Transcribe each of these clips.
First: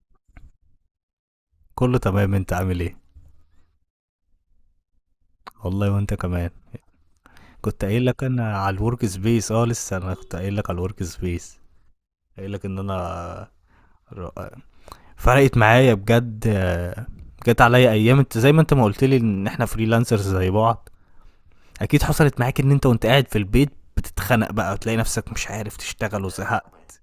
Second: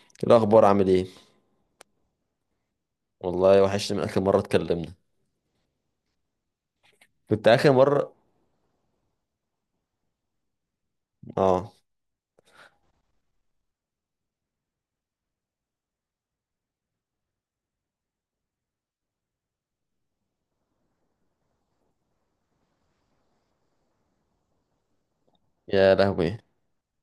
إيه الاخبار؟ عامل ايه؟ كله تمام. انت عامل ايه؟ والله وحشني من اخر مره اتكلمنا. والله وانت كمان. كنت اخر كنت قايل مره. لك انا على الورك سبيس، لسه انا كنت قايل لك على الورك سبيس. اه. قايل لك ان انا ر- فرقت معايا بجد. جت عليا ايام، انت زي ما انت ما قلت لي ان احنا فريلانسرز زي بعض. اكيد حصلت معاك ان انت وانت قاعد في البيت بتتخنق بقى وتلاقي نفسك مش عارف يا تشتغل لهوي. وزهقت.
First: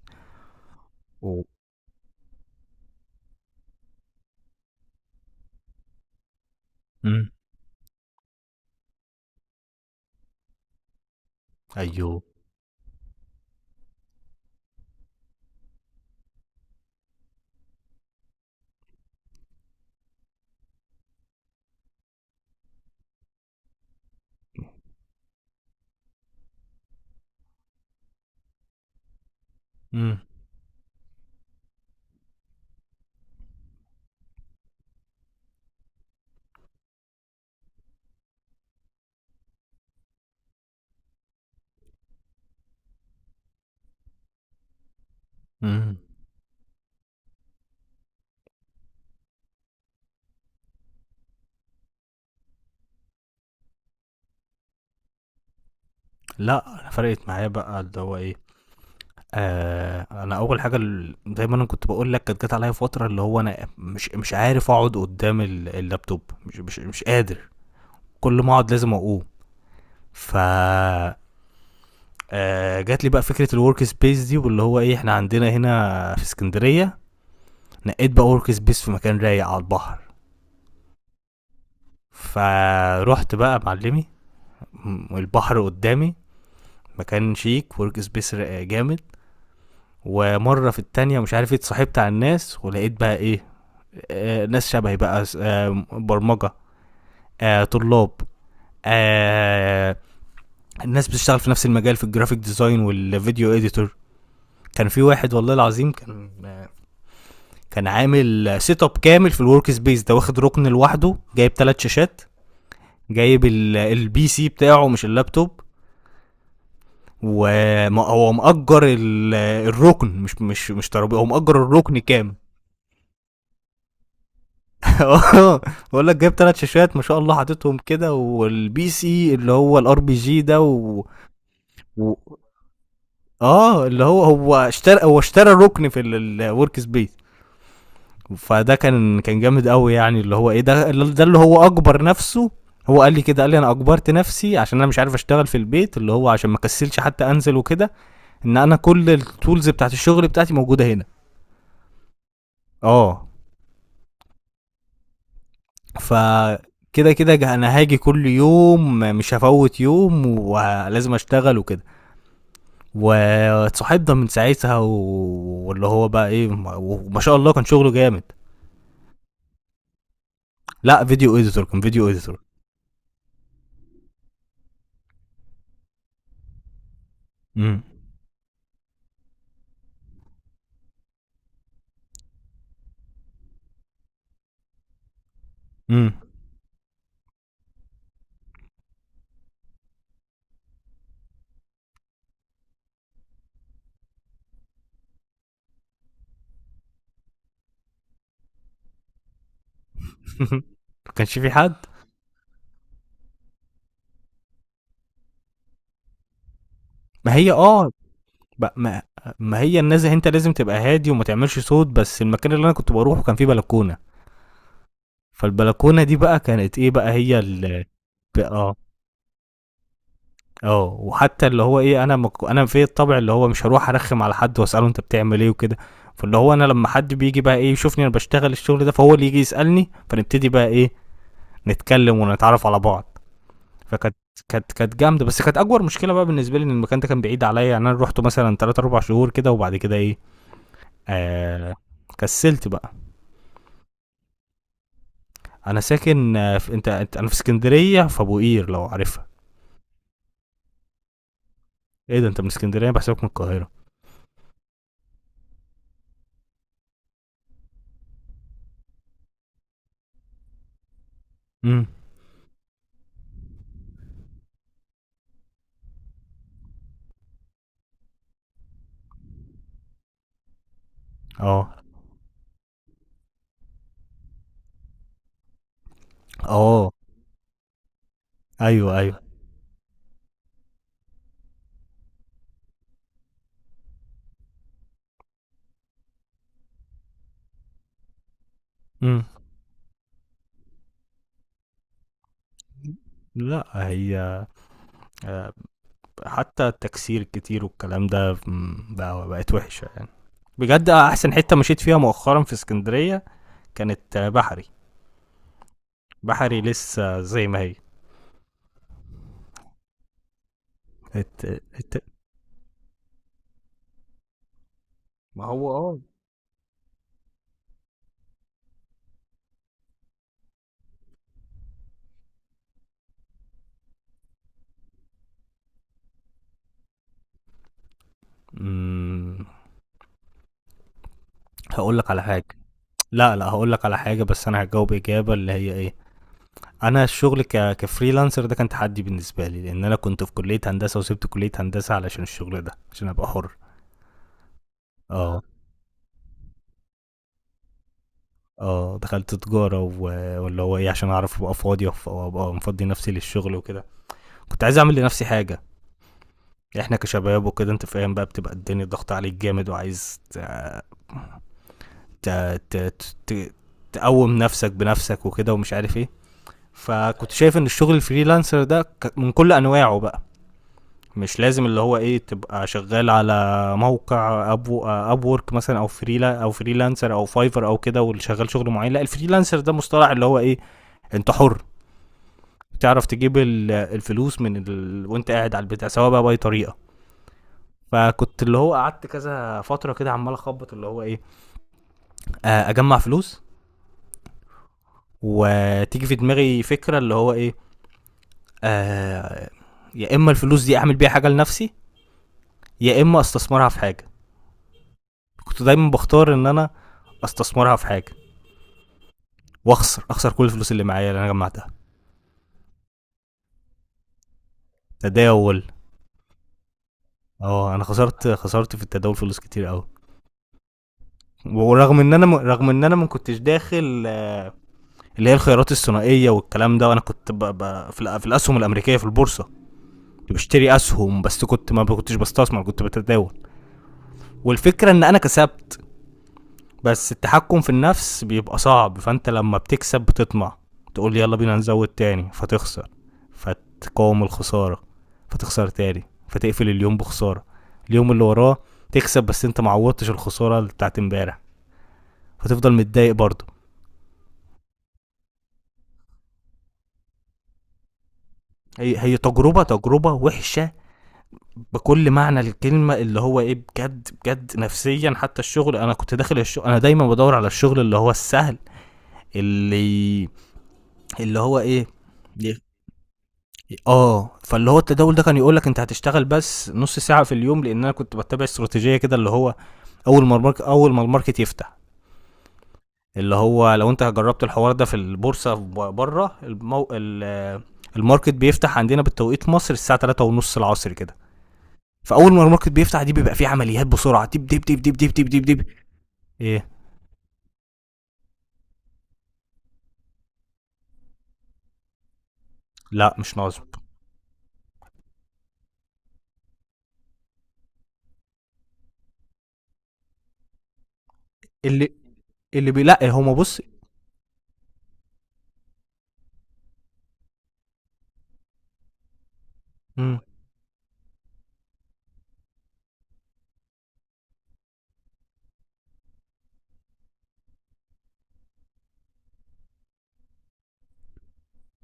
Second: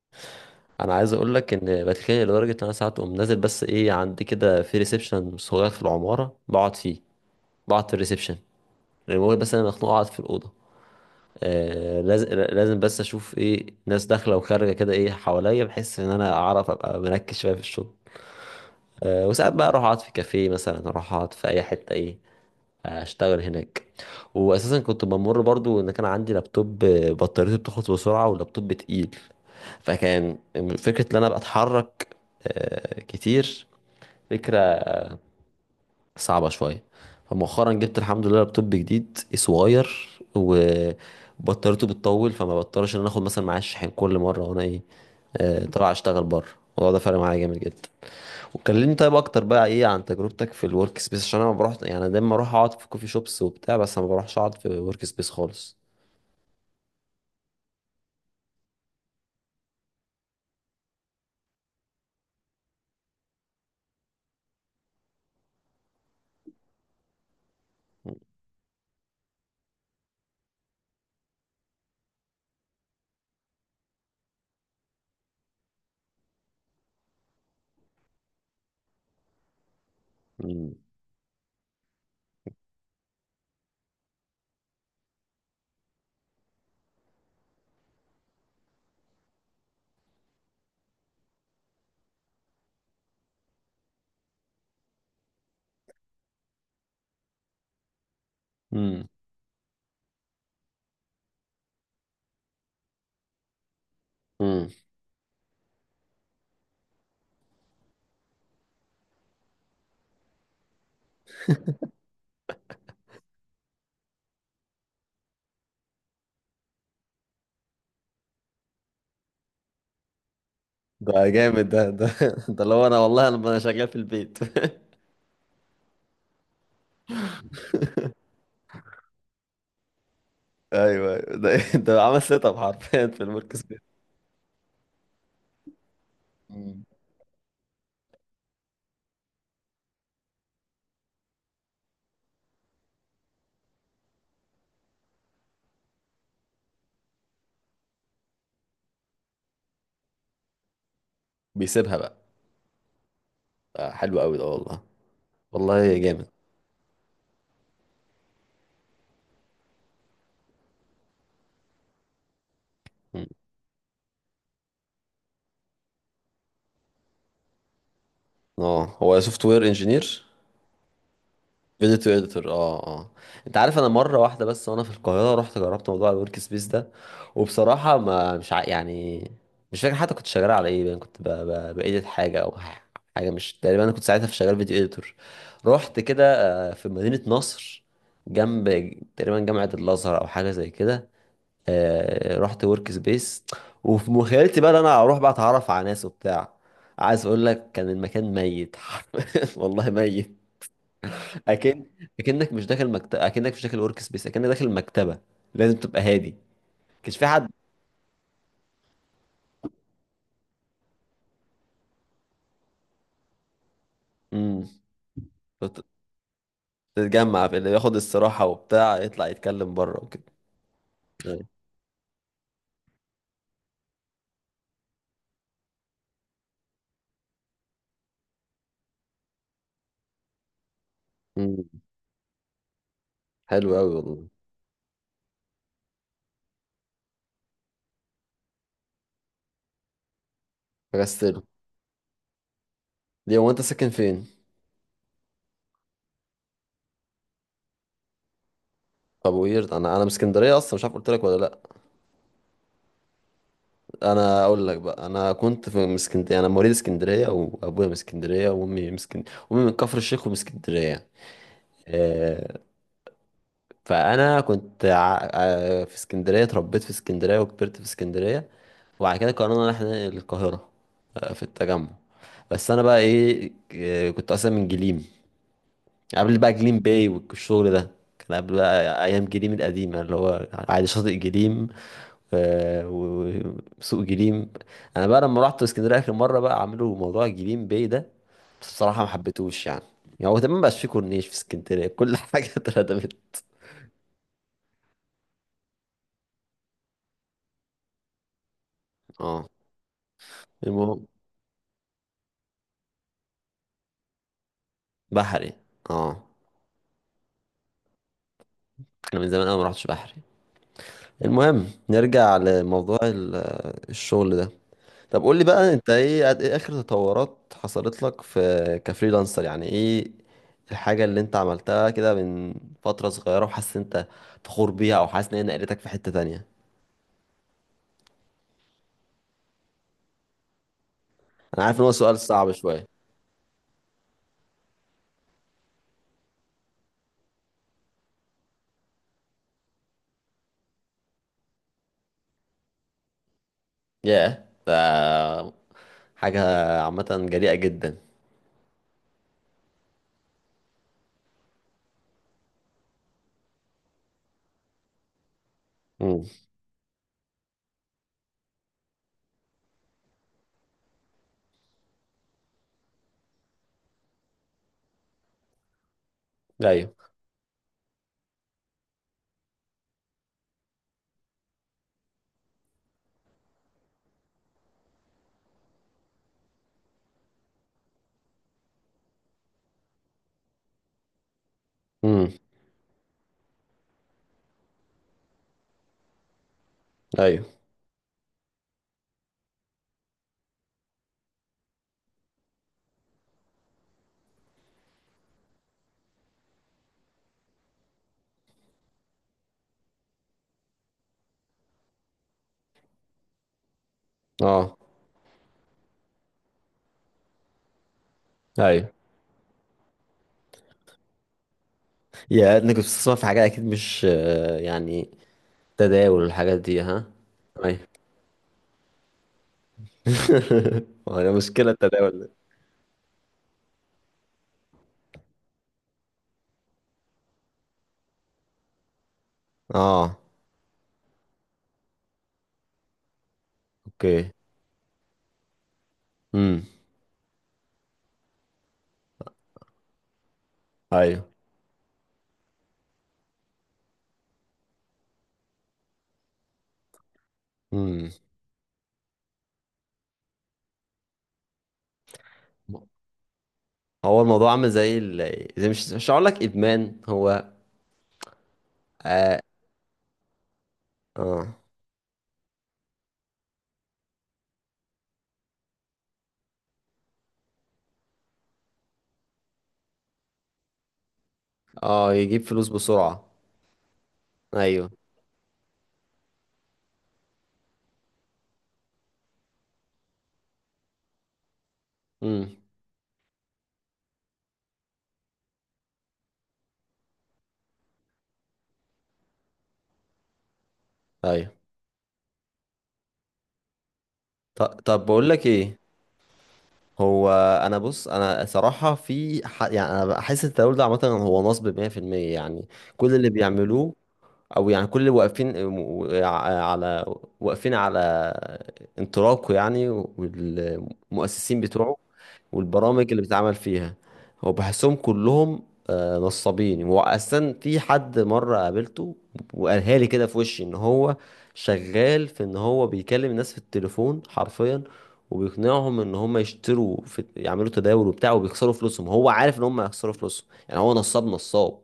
انا عايز اقول و... لك ان بتخانق لدرجه ان انا ساعات اقوم نازل، بس ايه، عندي كده في ريسبشن صغير في العماره بقعد فيه. امم بقعد في الريسبشن. المهم بس انا مخنوق اقعد في الاوضه. ايوه. لازم، لازم بس اشوف ايه ناس داخله وخارجه كده، ايه حواليا، بحس ان انا اعرف ابقى مركز شويه في الشغل. وساعات بقى اروح اقعد في كافيه مثلا، اروح اقعد في اي حته، ايه، اشتغل هناك. واساسا كنت بمر برضو ان كان عندي لابتوب، بطاريته بتخلص بسرعه واللابتوب تقيل. امم فكان فكره ان انا بتحرك كتير، فكره صعبه شويه. فمؤخرا جبت الحمد لله لابتوب جديد صغير وبطاريته بتطول، فما بضطرش ان انا اخد مثلا معايا الشاحن كل مره، وانا ايه، طلع امم اشتغل بره. الموضوع ده فرق معايا جامد جدا. وكلمني طيب اكتر بقى، ايه عن تجربتك في الورك سبيس؟ عشان انا ما بروح يعني، أنا دايما اروح اقعد في كوفي شوبس وبتاع، بس انا ما بروحش اقعد في ورك سبيس خالص. لا، انا فرقت معايا بقى اللي هو ايه. انا اول حاجه، زي ما انا كنت بقول لك، كانت جت عليا فتره اللي هو انا مش عارف اقعد قدام اللابتوب، مش قادر. كل ما اقعد لازم اقوم. ف آه جات لي بقى فكره الورك سبيس دي، واللي هو ايه، احنا عندنا هنا في اسكندريه. نقيت بقى ورك سبيس في مكان رايق على البحر. مم. فروحت بقى معلمي، البحر قدامي، مكان شيك، ورك سبيس جامد. ومره في التانية، مش عارف ايه، اتصاحبت على الناس ولقيت بقى ايه، ناس شبهي بقى، برمجه، طلاب، مم. آه، الناس بتشتغل في نفس المجال، في الجرافيك ديزاين والفيديو اديتور. مم. كان في واحد والله العظيم، كان عامل سيت اب كامل في الورك سبيس ده، واخد ركن لوحده، جايب ثلاث شاشات، جايب البي سي بتاعه مش اللابتوب، وهو مأجر الركن، مش ده ترابيزه، هو مأجر جامد، ده الركن ده كامل. ده اللي هو انا، والله انا، شغال في البيت. اه بقول لك جايب ثلاث شاشات ما شاء الله، حاططهم كده، والبي سي اللي هو الار بي جي ده ايوه، أيوة. ده ده و... عمل سيت اب حرفيا في الورك سبيس. اه اللي هو هو اشترى ركن في الورك مم. سبيس. فده كان جامد قوي، يعني اللي هو ايه، ده اللي هو اكبر نفسه. هو قال لي كده، قال لي انا اجبرت نفسي عشان انا مش عارف اشتغل في البيت، اللي هو عشان ما كسلش حتى انزل وكده، ان انا كل التولز بتاعت الشغل بتاعتي موجوده هنا. بيسيبها بقى. اه. حلو قوي ده والله. والله جامد. فكده كده انا هاجي كل يوم، مش هفوت يوم، ولازم اشتغل وكده. مم. واتصاحبنا من ساعتها واللي هو بقى ايه، وما شاء الله كان شغله جامد. اه هو سوفت وير انجينير. لا، فيديو اديتور، كان فيديو اديتور اديتور. اديتور، اه اه. انت عارف، انا مره واحده بس وانا في القاهره رحت جربت موضوع الورك سبيس ده، امم وبصراحه ما مش يعني، مش فاكر حتى كنت شغال على ايه، يعني كنت بايديت حاجه او حاجه. مش تقريبا انا كنت ساعتها في شغال فيديو اديتور. رحت امم كده في مدينه نصر، جنب تقريبا جامعه الازهر او حاجه زي كده. رحت ورك سبيس، وفي مخيلتي بقى ان انا اروح بقى اتعرف على ناس وبتاع. عايز اقول لك، كان المكان ميت. والله ميت. ما كانش في حد. اكن، اكنك مش داخل مكتب، اكنك مش داخل ورك سبيس، اكنك داخل مكتبه، لازم تبقى هادي. كانش في ما حد. هي اه ب- ما ما هي الناس، انت لازم تبقى هادي وما تعملش صوت، بس المكان اللي انا كنت بروحه كان فيه بلكونه. امم. بت- فالبلكونه دي بقى كانت ايه بقى هي تتجمع في اللي ياخد الصراحه اه، وبتاع يطلع يتكلم بره وكده. اه، أيوة. وحتى اللي هو ايه، انا في الطبع اللي هو مش هروح ارخم على حد واساله انت بتعمل ايه وكده. فاللي هو انا لما حد بيجي بقى ايه يشوفني انا بشتغل الشغل ده، فهو اللي يجي يسالني، فنبتدي بقى ايه، امم. نتكلم ونتعرف على بعض. حلو قوي فكانت والله. كانت كانت جامده، بس كانت اكبر مشكله بقى بالنسبه لي ان المكان ده كان بعيد عليا، يعني انا روحته مثلا 3 4 شهور كده وبعد كده ايه، فكستله. آه... كسلت بقى. ليه؟ هو انت ساكن فين؟ انا ساكن انا في اسكندريه، في ابو قير لو عارفها. طب ويرد، انا من اسكندريه اصلا، مش عارف قلت لك ولا لا. ايه ده! انت من اسكندريه؟ بحسابك من القاهره. انا اقول لك بقى، انا كنت في من اسكندريه، انا مواليد اسكندريه، وابويا من اسكندريه، وامي من اسكندريه، وامي من كفر الشيخ ومن اسكندريه. امم. آه، فانا كنت في اسكندريه، اتربيت في اسكندريه وكبرت في اسكندريه. وبعد كده قررنا ان احنا ننقل القاهره، في اه، التجمع. بس انا بقى ايه، كنت اصلا من جليم. قبل بقى جليم اه. باي والشغل ده، كان قبل ايوه، بقى ايوه. ايام جليم القديمه اللي هو عادي شاطئ جليم، و- وسوق جليم. انا بقى لما رحت اسكندريه اخر مره، بقى عملوا موضوع جليم باي ده، بس بصراحه ما امم. حبيتهوش يعني. يعني هو تمام، مبقاش فيه كورنيش في اسكندريه، كل حاجه اتردمت. لأ، هي، آآ حتى التكسير الكتير والكلام ده بقى اه. بقت وحشة يعني. بجد، المهم أحسن حتة مشيت فيها مؤخرًا في إسكندرية كانت، بحري. بحري. اه. بحري لسه زي ما هي. انا من زمان انا ما رحتش بحري. الت المهم الت نرجع لموضوع الشغل ده. طب قول لي ما هو بقى، انت آه. ايه اخر تطورات حصلت لك في كفريلانسر يعني؟ ايه الحاجة اللي انت عملتها كده من فترة صغيرة وحاسس إن انت فخور بيها، او حاسس ان هي نقلتك في حتة تانية؟ إمم، انا عارف ان هو هاقول لك سؤال على حاجة. صعب شوية. لأ، لأ، هاقول لك على حاجة، بس أنا هاجاوب إجابة اللي هي إيه، أنا الشغل كfreelancer ده كان تحدي بالنسبة لي، لإن أنا كنت في كلية هندسة وسِبت كلية هندسة علشان الشغل ده، عشان أبقى حُر. ياه، ده آه، حاجة عامة جريئة جدا. دخلت تجارة واللي هو إيه، عشان أعرف أبقى فاضي وأبقى مفضي نفسي للشغل وكده. كنت عايز أعمل لنفسي حاجة. امم. إحنا كشباب وكده أنت فاهم بقى، بتبقى الدنيا ضغط عليك جامد وعايز ت... ت... ت... تقوم نفسك بنفسك وكده ومش عارف إيه. ايوه. فكنت شايف إن الشغل الفريلانسر ده من كل أنواعه بقى، مش لازم اللي هو ايه تبقى شغال على موقع ابو اب وورك مثلا او فريلانسر او فايفر او كده واللي شغال شغل معين. لا، الفريلانسر ده مصطلح اللي هو ايه، انت حر، امم. بتعرف تجيب الفلوس وانت قاعد على البتاع، سواء بقى باي طريقه. ايوه. فكنت اللي هو قعدت كذا فتره كده عمال اخبط اللي هو ايه، اجمع فلوس، وتيجي في دماغي فكره اللي هو ايه، آه، يا اما الفلوس دي اعمل بيها حاجه لنفسي، يا اما استثمرها في حاجه. اه. كنت دايما بختار ان انا استثمرها في حاجه، ايوه. واخسر اخسر كل الفلوس اللي معايا اللي انا جمعتها. يا انك كنت بتسمع في حاجة اكيد، مش يعني، تداول. تداول والحاجات دي، ها؟ اه، ايوه. انا خسرت خسرت في التداول فلوس كتير قوي. ما هي مشكلة ورغم ان التداول ده. انا رغم ان انا ما كنتش داخل، اللي هي الخيارات الثنائيه والكلام ده، وانا كنت في الاسهم الامريكيه في البورصه. اه. كنت بشتري اسهم، بس كنت ما كنتش بستثمر، كنت بتداول. اوكي. والفكره ان انا كسبت، امم. بس التحكم في النفس بيبقى صعب، فانت لما بتكسب بتطمع، تقول ايوه. يلا بينا نزود تاني فتخسر، فتقاوم الخساره، فتخسر تاني، فتقفل اليوم بخساره. امم. اليوم اللي وراه تكسب، بس انت معوضتش الخساره بتاعت امبارح، فتفضل متضايق برضه. هو الموضوع عامل زي زي، مش هقول لك ادمان هو. هي اه. تجربه تجربه وحشه، اه. بكل معنى الكلمه اللي هو ايه، بجد بجد، نفسيا حتى. الشغل انا كنت داخل الشغل انا دايما بدور على الشغل اللي هو السهل، اللي اللي هو ايه. يجيب فلوس بسرعة. اه، فاللي هو ايوه. التداول ده كان يقول لك انت هتشتغل بس نص ساعه في اليوم، لان انا كنت بتبع استراتيجيه كده، اللي هو اول ما الماركت يفتح، امم. اللي هو لو انت جربت الحوار ده في البورصه، بره المو... ال- الماركت بيفتح عندنا بالتوقيت مصر الساعه 3 ونص العصر كده. ايوه. فاول ما الماركت بيفتح دي بيبقى فيه عمليات بسرعه، دب دب دب دب طب دب دب بقول دب لك دب. ايه. ايه. هو، انا بص، انا صراحة في يعني، انا بحس التداول ده عامة هو نصب 100% يعني. كل لا، اللي مش نصب. بيعملوه، او يعني كل اللي واقفين، على، واقفين على انطلاقه يعني، والمؤسسين اللي بتوعه لا، والبرامج اللي هما بتتعمل بص. فيها، هو بحسهم كلهم نصابين. واصلا في حد مره قابلته وقالها لي مم. كده في وشي ان هو شغال في، ان هو بيكلم الناس في التليفون حرفيا، وبيقنعهم ان هم يشتروا في يعملوا تداول وبتاع وبيخسروا فلوسهم، هو عارف ان هم هيخسروا فلوسهم، يعني هو نصاب، نصاب.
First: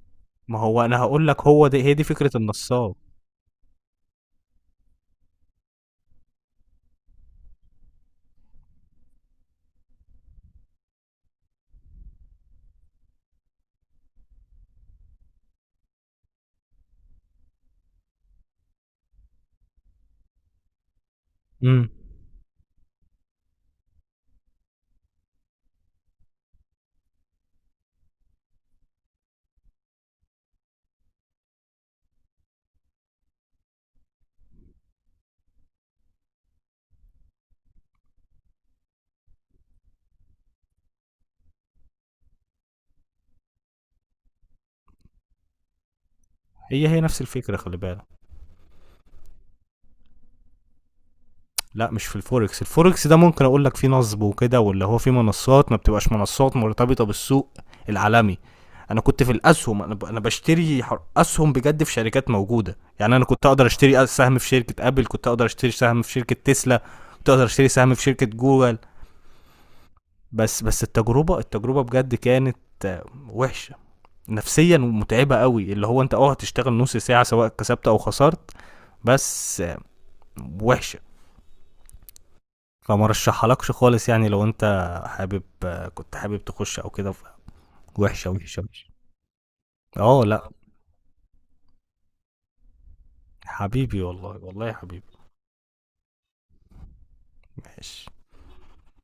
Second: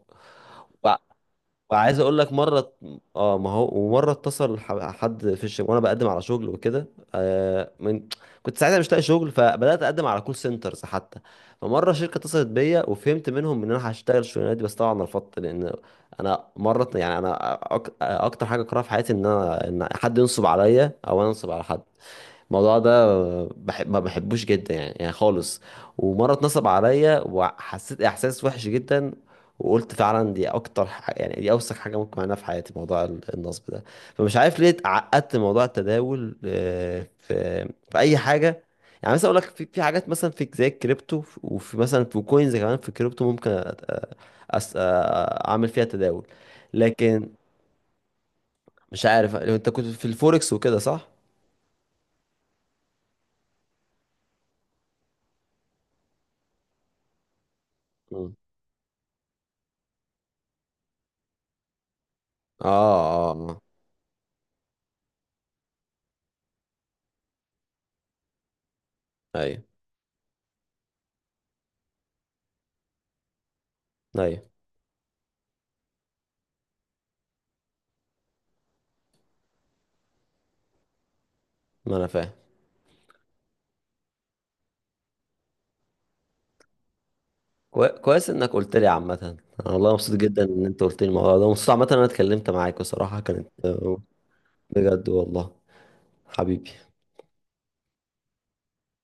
ما هو انا هقول لك، هو ده، هي وعايز دي اقول فكره لك مره. النصاب. اه، ما هو، ومره اتصل حد في الشغل وانا بقدم على شغل وكده، آه من كنت ساعتها مش لاقي شغل، فبدات اقدم على كول سنترز حتى. فمره شركه اتصلت بيا وفهمت منهم ان انا هشتغل الشغلانه دي، بس طبعا رفضت، لان انا مره يعني انا، اكتر حاجه اكرهها في حياتي ان انا، ان حد ينصب عليا او انا انصب على حد. امم. الموضوع ده بحب، ما بحبوش جدا يعني، يعني خالص. ومره اتنصب عليا وحسيت احساس وحش جدا، وقلت فعلا دي اكتر يعني دي اوسخ حاجه ممكن اعملها في حياتي، موضوع النصب ده. فمش عارف ليه اتعقدت من موضوع التداول في، في اي حاجه. يعني مثلا اقول لك في، في حاجات مثلا في زي الكريبتو، وفي مثلا في كوينز كمان في الكريبتو ممكن أس- أ- اعمل فيها تداول. هي نفس لكن الفكره، خلي بالك. مش عارف، انت كنت في الفوركس وكده، صح؟ لا، مش في الفوركس. الفوركس ده ممكن اقول لك فيه نصب وكده، واللي هو فيه منصات ما بتبقاش منصات مرتبطة بالسوق مم. العالمي. انا كنت في الاسهم، انا انا بشتري اسهم بجد في شركات اه موجودة يعني. انا اه كنت آه. اقدر اشتري سهم في شركة ابل، كنت اقدر اشتري سهم في شركة تسلا، كنت اقدر اشتري سهم في شركة جوجل. ايوه بس التجربة بجد كانت، آه، وحشة، ايوه. نفسيا ومتعبة قوي، اللي هو انت هتشتغل نص ساعة سواء كسبت او خسرت، بس وحشة. ما انا فاهم. فما رشحلكش خالص. يعني لو انت حابب كنت حابب تخش او كده، كويس وحشه انك وحشه قلت لي. وحشه. عامة انا والله مبسوط اه، جدا لا، ان انت قلت لي الموضوع ده. مبسوط عامة إن انا اتكلمت معاك بصراحة كانت حبيبي والله، والله يا بجد، حبيبي. والله. حبيبي. ماشي.